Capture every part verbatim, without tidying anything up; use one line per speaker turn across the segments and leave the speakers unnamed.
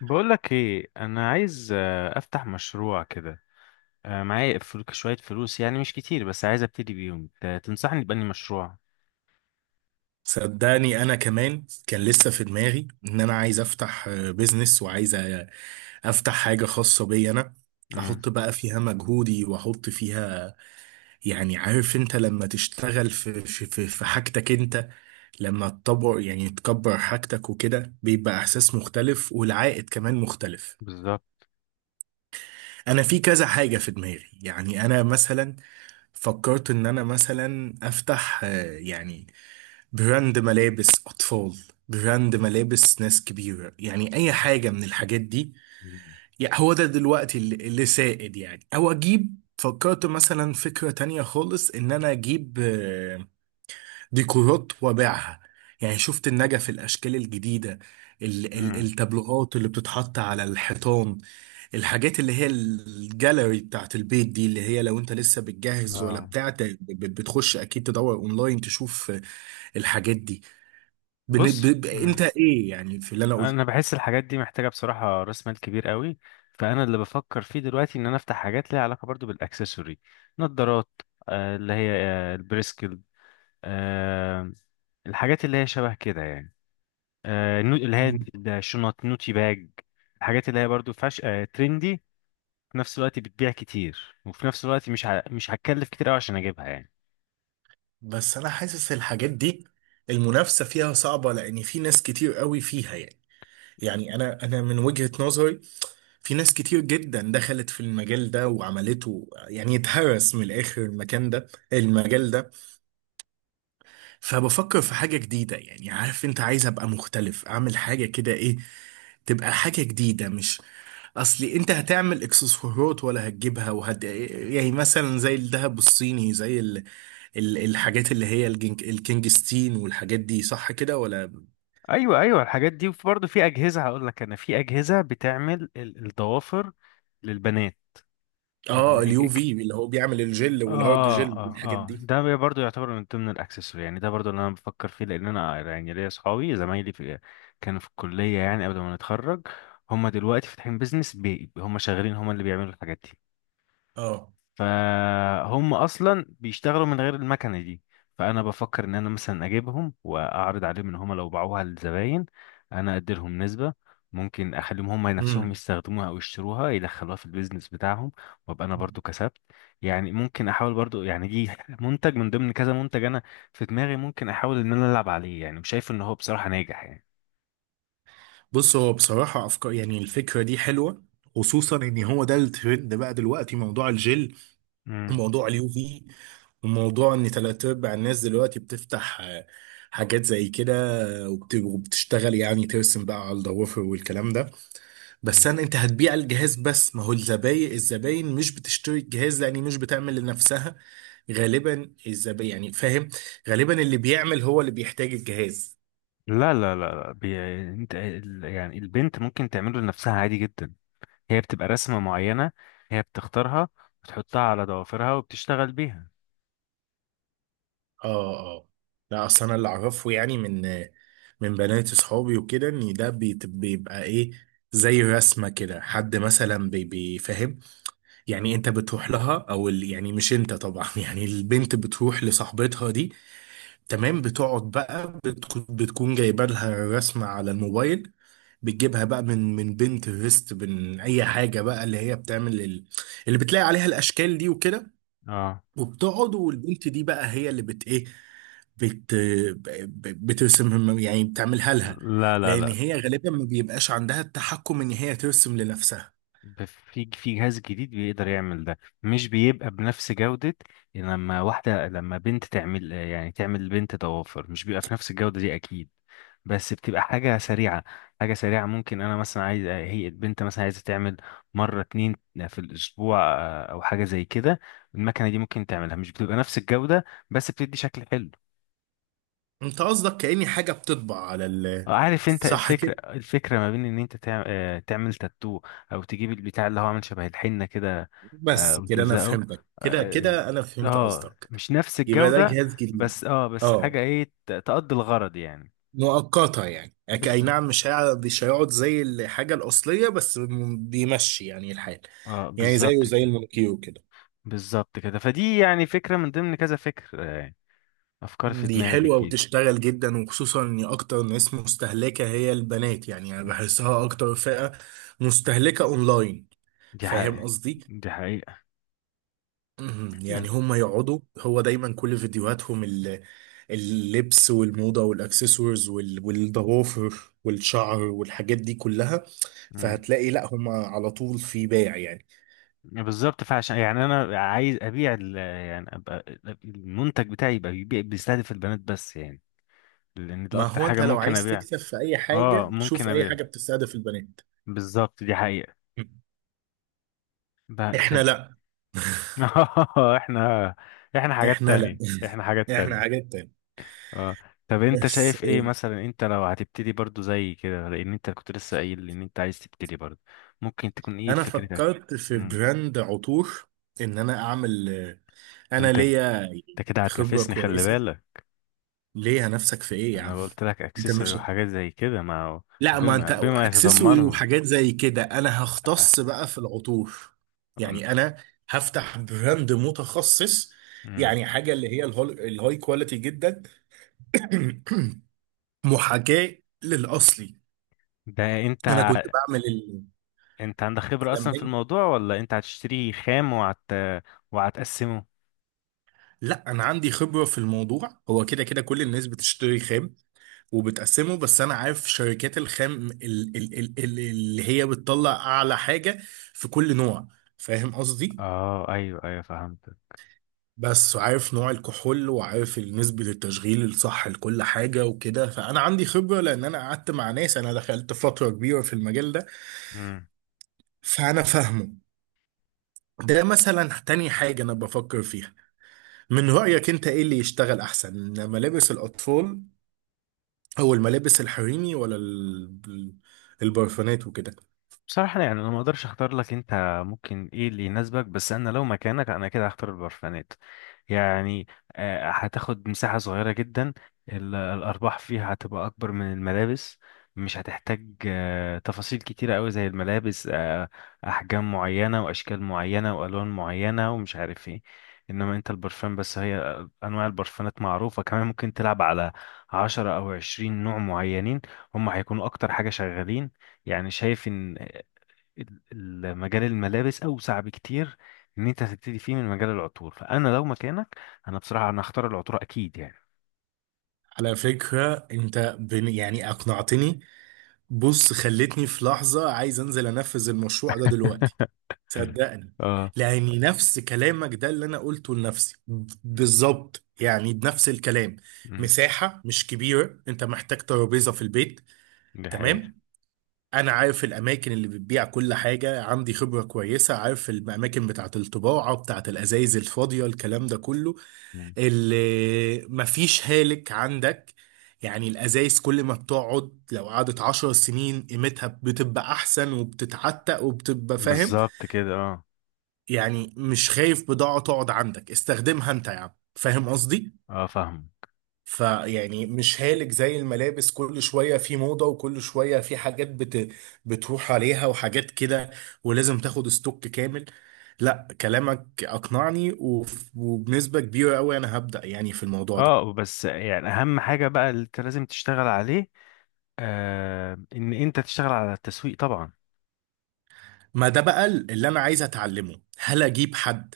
بقولك ايه، انا عايز آه، افتح مشروع كده. آه، معايا فل- شوية فلوس، يعني مش كتير، بس عايز ابتدي بيهم. ت- تنصحني بأني مشروع؟
صدقني، انا كمان كان لسه في دماغي ان انا عايز افتح آه، بيزنس، وعايز آه، افتح حاجه خاصه بي انا،
امم
احط بقى فيها مجهودي واحط فيها. يعني عارف انت، لما تشتغل في في في في حاجتك انت، لما تطور يعني تكبر حاجتك وكده، بيبقى احساس مختلف والعائد كمان مختلف.
بالظبط.
انا في كذا حاجه في دماغي، يعني انا مثلا فكرت ان انا مثلا افتح آه، يعني براند ملابس أطفال، براند ملابس ناس كبيرة، يعني أي حاجة من الحاجات دي. يعني هو ده دلوقتي اللي اللي سائد، يعني. أو أجيب، فكرت مثلا فكرة تانية خالص، إن أنا أجيب آه، ديكورات وأبيعها. يعني شفت النجف، الأشكال الجديدة، ال- ال-
امم
التابلوهات اللي بتتحط على الحيطان، الحاجات اللي هي الجاليري بتاعت البيت دي، اللي هي لو انت لسه بتجهز ولا
اه.
بتاع، ت- بتخش اكيد تدور اونلاين، تشوف آه، الحاجات دي. بن... ب...
بص.
ب... انت
امم
ايه يعني في اللي انا قلت؟
انا بحس الحاجات دي محتاجة بصراحة راس مال كبير قوي. فانا اللي بفكر فيه دلوقتي ان انا افتح حاجات ليها علاقة برضو بالاكسسوري. نظارات، آه، اللي هي آه، البريسكل، آه، الحاجات اللي هي شبه كده يعني. آه، نو- اللي هي الشنط، نوتي باج. الحاجات اللي هي برضو فاش، آه، ترندي، في نفس الوقت بتبيع كتير، وفي نفس الوقت مش ه... مش هتكلف كتير قوي عشان اجيبها يعني.
بس انا حاسس الحاجات دي المنافسة فيها صعبة، لان في ناس كتير قوي فيها يعني. يعني انا انا من وجهة نظري، في ناس كتير جدا دخلت في المجال ده وعملته، يعني اتهرس من الاخر المكان ده، المجال ده. فبفكر في حاجة جديدة، يعني عارف انت، عايز ابقى مختلف، اعمل حاجة كده، ايه، تبقى حاجة جديدة مش... اصلي انت هتعمل اكسسوارات ولا هتجيبها وهت يعني، مثلا زي الذهب الصيني، زي ال- الحاجات اللي هي الجنك الكينجستين والحاجات دي، صح كده ولا؟
ايوه ايوه، الحاجات دي. وفي برضو في اجهزه، هقول لك، انا في اجهزه بتعمل ال- الضوافر للبنات. ال...
اه، اليو
الج-
في، اللي هو بيعمل الجل والهارد
اه.
جل
اه
والحاجات
اه،
دي.
ده بي- برضو يعتبر من ضمن الاكسسوار يعني. ده برضو اللي انا بفكر فيه، لان انا يعني ليا اصحابي زمايلي في، كانوا في الكليه يعني قبل ما نتخرج. هم دلوقتي فاتحين بيزنس، بي هم شغالين، هم اللي بيعملوا الحاجات دي.
اه.
فهم اصلا بيشتغلوا من غير المكنه دي. فانا بفكر ان انا مثلا اجيبهم واعرض عليهم ان هم لو باعوها للزباين انا ادي لهم نسبه. ممكن اخليهم هم نفسهم
امم
يستخدموها او يشتروها يدخلوها في البيزنس بتاعهم، وابقى انا برضو كسبت. يعني ممكن احاول برضو، يعني دي منتج من ضمن كذا منتج انا في دماغي، ممكن احاول ان انا العب عليه يعني، وشايف ان هو بصراحه ناجح يعني.
بص، هو بصراحة أفكار، يعني الفكرة دي حلوة، خصوصا إن هو ده الترند بقى دلوقتي، موضوع الجل
مم.
وموضوع اليو في، وموضوع إن تلات أرباع الناس دلوقتي بتفتح آه، حاجات زي كده، وبت- وبتشتغل، يعني ترسم بقى على الضوافر والكلام ده.
مم.
بس انا، انت هتبيع الجهاز بس، ما هو الزباين الزباين مش بتشتري الجهاز، لان مش بتعمل لنفسها غالبا الزباين، يعني فاهم؟ غالبا اللي بيعمل هو اللي بيحتاج الجهاز.
لا لا لا لا، بي... انت ال- يعني البنت ممكن تعمله لنفسها عادي جدا. هي بتبقى رسمة معينة، هي بتختارها، بتحطها على ضوافرها وبتشتغل بيها.
اه اه. لا، اصل انا اللي اعرفه يعني، من من بنات اصحابي وكده، ان ده بيت- بيبقى ايه، زي رسمه كده، حد مثلا بي- بيفهم، يعني انت بتروح لها او ال- يعني مش انت طبعا يعني البنت بتروح لصاحبتها دي، تمام، بتقعد بقى، بتكون بتكون جايبه لها رسمه على الموبايل، بتجيبها بقى من من بنترست، من اي حاجه بقى اللي هي بتعمل ال- اللي بتلاقي عليها الاشكال دي وكده،
اه.
وبتقعد، والبنت دي بقى هي اللي بت ايه بت ب- بترسم، يعني بتعملها لها،
لا لا
لان
لا.
هي غالبا ما بيبقاش عندها التحكم ان هي ترسم لنفسها.
ب- في في جهاز جديد بيقدر يعمل ده. مش بيبقى بنفس جودة، لما واحدة، لما بنت تعمل يعني تعمل لبنت ضوافر، مش بيبقى في نفس الجودة دي أكيد. بس بتبقى حاجة سريعة. حاجة سريعة، ممكن أنا مثلا عايز، هي البنت مثلا عايزة تعمل مرة اتنين في الأسبوع، آه، أو حاجة زي كده. المكنة دي ممكن تعملها، مش بتبقى نفس الجودة بس بتدي شكل حلو.
انت قصدك كأني حاجه بتطبع على ال...
عارف انت
صح
الفكرة،
كده،
الفكرة ما بين ان انت تع- آه، تعمل تاتو، او تجيب البتاع اللي هو عامل شبه الحنة كده، آه،
بس كده انا
وتلزقه.
فهمتك، كده
اه.
كده انا
آه،
فهمت
آه،
قصدك.
مش نفس
يبقى ده
الجودة.
جهاز جديد.
بس اه، بس حاجة
اه.
ايه، ت- تقضي الغرض يعني.
مؤقتة يعني، أك- اي
بز...
نعم، مش هيقعد مش هيقعد زي الحاجة الأصلية، بس م- بيمشي يعني الحال.
اه
يعني
بالظبط
زيه زي
كده.
المونوكيو كده.
بالظبط كده. فدي يعني فكرة من ضمن كذا فكر آه، افكار في
دي
دماغي
حلوة
بتجيلي.
وتشتغل جدا، وخصوصا ان اكتر ناس مستهلكة هي البنات، يعني انا بحسها اكتر فئة مستهلكة اونلاين.
دي
فاهم
حقيقة.
قصدي؟
دي حقيقة.
مهم. يعني هم يقعدوا، هو دايما كل فيديوهاتهم ال- اللبس والموضة والاكسسوارز وال- والضوافر والشعر والحاجات دي كلها.
مم.
فهتلاقي لا، هم على طول في بيع يعني.
بالظبط. فعشان يعني انا عايز ابيع ال- يعني ابقى المنتج بتاعي يبقى بيبيع، بيستهدف البنات بس يعني. لان ده
ما
اكتر
هو
حاجه
انت لو
ممكن
عايز
ابيع.
تكسب في اي
اه
حاجة،
ممكن
شوف اي
ابيع.
حاجة بتستهدف البنات.
بالظبط، دي حقيقه.
مم.
ب-
احنا
ف...
لا
احنا، احنا حاجات
احنا لا
تانية، احنا حاجات
احنا
تانية.
حاجات تانية.
اه. طب انت
بس
شايف ايه
آه،
مثلا، انت لو هتبتدي برضو زي كده، لان انت كنت لسه قايل ان انت عايز تبتدي برضو؟ ممكن تكون ايه
انا
فكرتك؟
فكرت في
امم
براند عطور، ان انا اعمل آه، انا
انت
ليا
انت كده
خبرة
هتنافسني، خلي
كويسة.
بالك.
ليه نفسك في ايه يا عم؟
انا قلت لك
انت
اكسسوري
مش...
وحاجات زي كده. ما هو
لا، ما انت
بما بما
اكسسوري
يتضمنه،
وحاجات زي كده، انا
آه،
هختص بقى في العطور. يعني انا هفتح براند متخصص،
أمم.
يعني حاجه اللي هي الهول- الهاي كواليتي جدا. محاكاه للاصلي.
ده
انا
انت،
كنت بعمل ال-
انت عندك خبرة اصلا
زمان.
في الموضوع، ولا انت هتشتريه خام، وهت، وهتقسمه؟
لا، انا عندي خبره في الموضوع، هو كده كده كل الناس بتشتري خام وبتقسمه، بس انا عارف شركات الخام ال- ال- ال- ال- اللي هي بتطلع اعلى حاجه في كل نوع، فاهم قصدي؟
اه ايوه ايوه فهمت.
بس عارف نوع الكحول، وعارف نسبه التشغيل الصح لكل حاجه وكده، فانا عندي خبره، لان انا قعدت مع ناس، انا دخلت فتره كبيره في المجال ده، فانا فاهمه. ده مثلا تاني حاجه انا بفكر فيها. من رايك انت ايه اللي يشتغل احسن؟ ملابس الاطفال، او الملابس الحريمي، ولا ال- البرفانات وكده؟
بصراحة يعني أنا ما أقدرش أختار لك أنت، ممكن إيه اللي يناسبك. بس أنا لو مكانك أنا كده هختار البرفانات يعني. آه، هتاخد مساحة صغيرة جدا، ال- الأرباح فيها هتبقى أكبر من الملابس، مش هتحتاج آه، تفاصيل كتيرة أوي زي الملابس، آه، أحجام معينة وأشكال معينة وألوان معينة ومش عارف إيه. إنما أنت البرفان بس، هي آه، أنواع البرفانات معروفة، كمان ممكن تلعب على عشرة أو عشرين نوع معينين، هم هيكونوا أكتر حاجة شغالين. يعني شايف ان ال- ال- مجال الملابس اوسع بكتير، ان انت هتبتدي فيه من مجال العطور. فانا لو مكانك، انا بصراحه انا هختار العطور اكيد يعني.
على فكرة انت بن يعني اقنعتني. بص، خلتني في لحظة عايز انزل انفذ المشروع ده دلوقتي.
مم.
صدقني.
اه.
لاني نفس كلامك ده اللي انا قلته لنفسي ب- بالظبط، يعني بنفس الكلام.
مم.
مساحة مش كبيرة، انت محتاج ترابيزة في البيت.
دي حقيقة.
تمام، انا عارف الاماكن اللي بتبيع كل حاجة، عندي خبرة كويسة، عارف الاماكن بتاعة الطباعة، بتاعة الازايز الفاضية، الكلام ده كله،
مم.
اللي مفيش هالك عندك. يعني الأزايز كل ما بتقعد، لو قعدت عشر سنين قيمتها بتبقى أحسن، وبتتعتق، وبتبقى فاهم.
بالظبط كده اه.
يعني مش خايف بضاعة تقعد عندك، استخدمها أنت يا عم، فاهم قصدي؟
اه فاهم.
فيعني مش هالك زي الملابس، كل شوية في موضة، وكل شوية في حاجات بت... بتروح عليها وحاجات كده، ولازم تاخد ستوك كامل. لا، كلامك أقنعني، وف- وبنسبة كبيرة أوي أنا هبدأ يعني في الموضوع ده.
اه بس يعني اهم حاجة بقى اللي انت لازم تشتغل عليه، آه، ان انت تشتغل على التسويق طبعا.
ما ده بقى اللي انا عايز اتعلمه، هل اجيب حد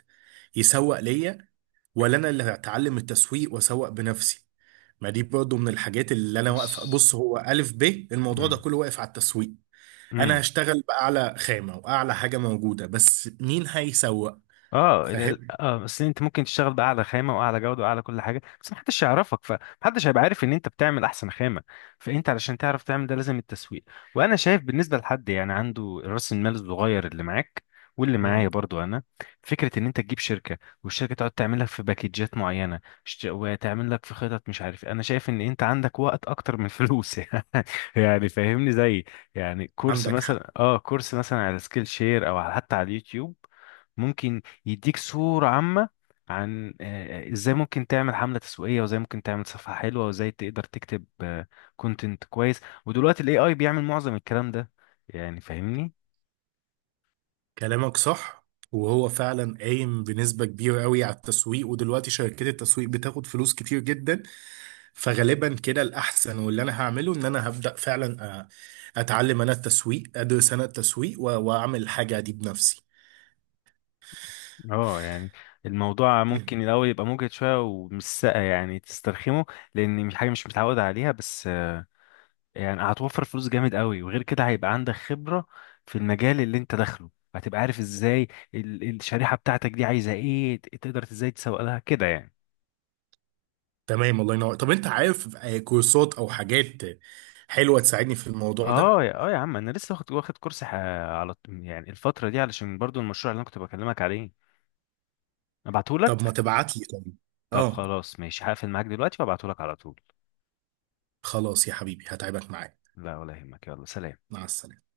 يسوق ليا، ولا انا اللي هتعلم التسويق واسوق بنفسي؟ ما دي برضه من الحاجات اللي انا واقفه.
بس
بص، هو الف ب الموضوع ده
مم.
كله واقف على التسويق، انا
مم.
هشتغل باعلى خامه واعلى حاجه موجوده، بس مين هيسوق؟
اه، ال-
فاهم؟
اه بس انت ممكن تشتغل باعلى خامه واعلى جوده واعلى كل حاجه، بس محدش يعرفك، فمحدش هيبقى عارف ان انت بتعمل احسن خامه. فانت علشان تعرف تعمل ده لازم التسويق. وانا شايف بالنسبه لحد يعني عنده راس المال الصغير اللي معاك واللي معايا
امم.
برضو انا، فكره ان انت تجيب شركه، والشركه تقعد تعمل لك في باكيجات معينه، ش- وتعمل لك في خطط، مش عارف. انا شايف ان انت عندك وقت اكتر من فلوس يعني. يعني فاهمني، زي يعني كورس
عندك حق.
مثلا. اه، كورس مثلا على سكيل شير، او على- حتى على اليوتيوب، ممكن يديك صورة عامة عن آه، ازاي ممكن تعمل حملة تسويقية، وازاي ممكن تعمل صفحة حلوة، وازاي تقدر تكتب كونتنت كويس. ودلوقتي الاي اي بيعمل معظم الكلام ده يعني، فاهمني.
كلامك صح، وهو فعلا قايم بنسبة كبيرة قوي على التسويق، ودلوقتي شركات التسويق بتاخد فلوس كتير جدا. فغالبا كده الأحسن، واللي أنا هعمله إن أنا هبدأ فعلا، أ- أتعلم أنا التسويق، أدرس أنا التسويق، و- وأعمل الحاجة دي بنفسي.
اه يعني الموضوع
مم.
ممكن الاول يبقى مجهد شوية ومش سا- يعني تسترخمه، لان مش حاجة مش متعود عليها. بس آه، يعني هتوفر فلوس جامد قوي، وغير كده هيبقى عندك خبرة في المجال اللي انت داخله. هتبقى عارف ازاي ال- الشريحة بتاعتك دي عايزة ايه، ت- تقدر ازاي تسوق لها كده يعني.
تمام، الله ينور. طب أنت عارف آه، كورسات أو حاجات حلوة تساعدني في الموضوع ده؟
اه يا، اه يا عم، انا لسه واخد واخد كورس ح- على الط- يعني الفتره دي، علشان برضو المشروع اللي انا كنت بكلمك عليه،
طب ما
ابعتهولك.
تبعت لي طب.
طب
اه.
خلاص ماشي، هقفل معاك دلوقتي وابعتهولك على طول.
خلاص يا حبيبي، هتعبك معايا.
لا ولا يهمك، يلا سلام.
مع السلامة.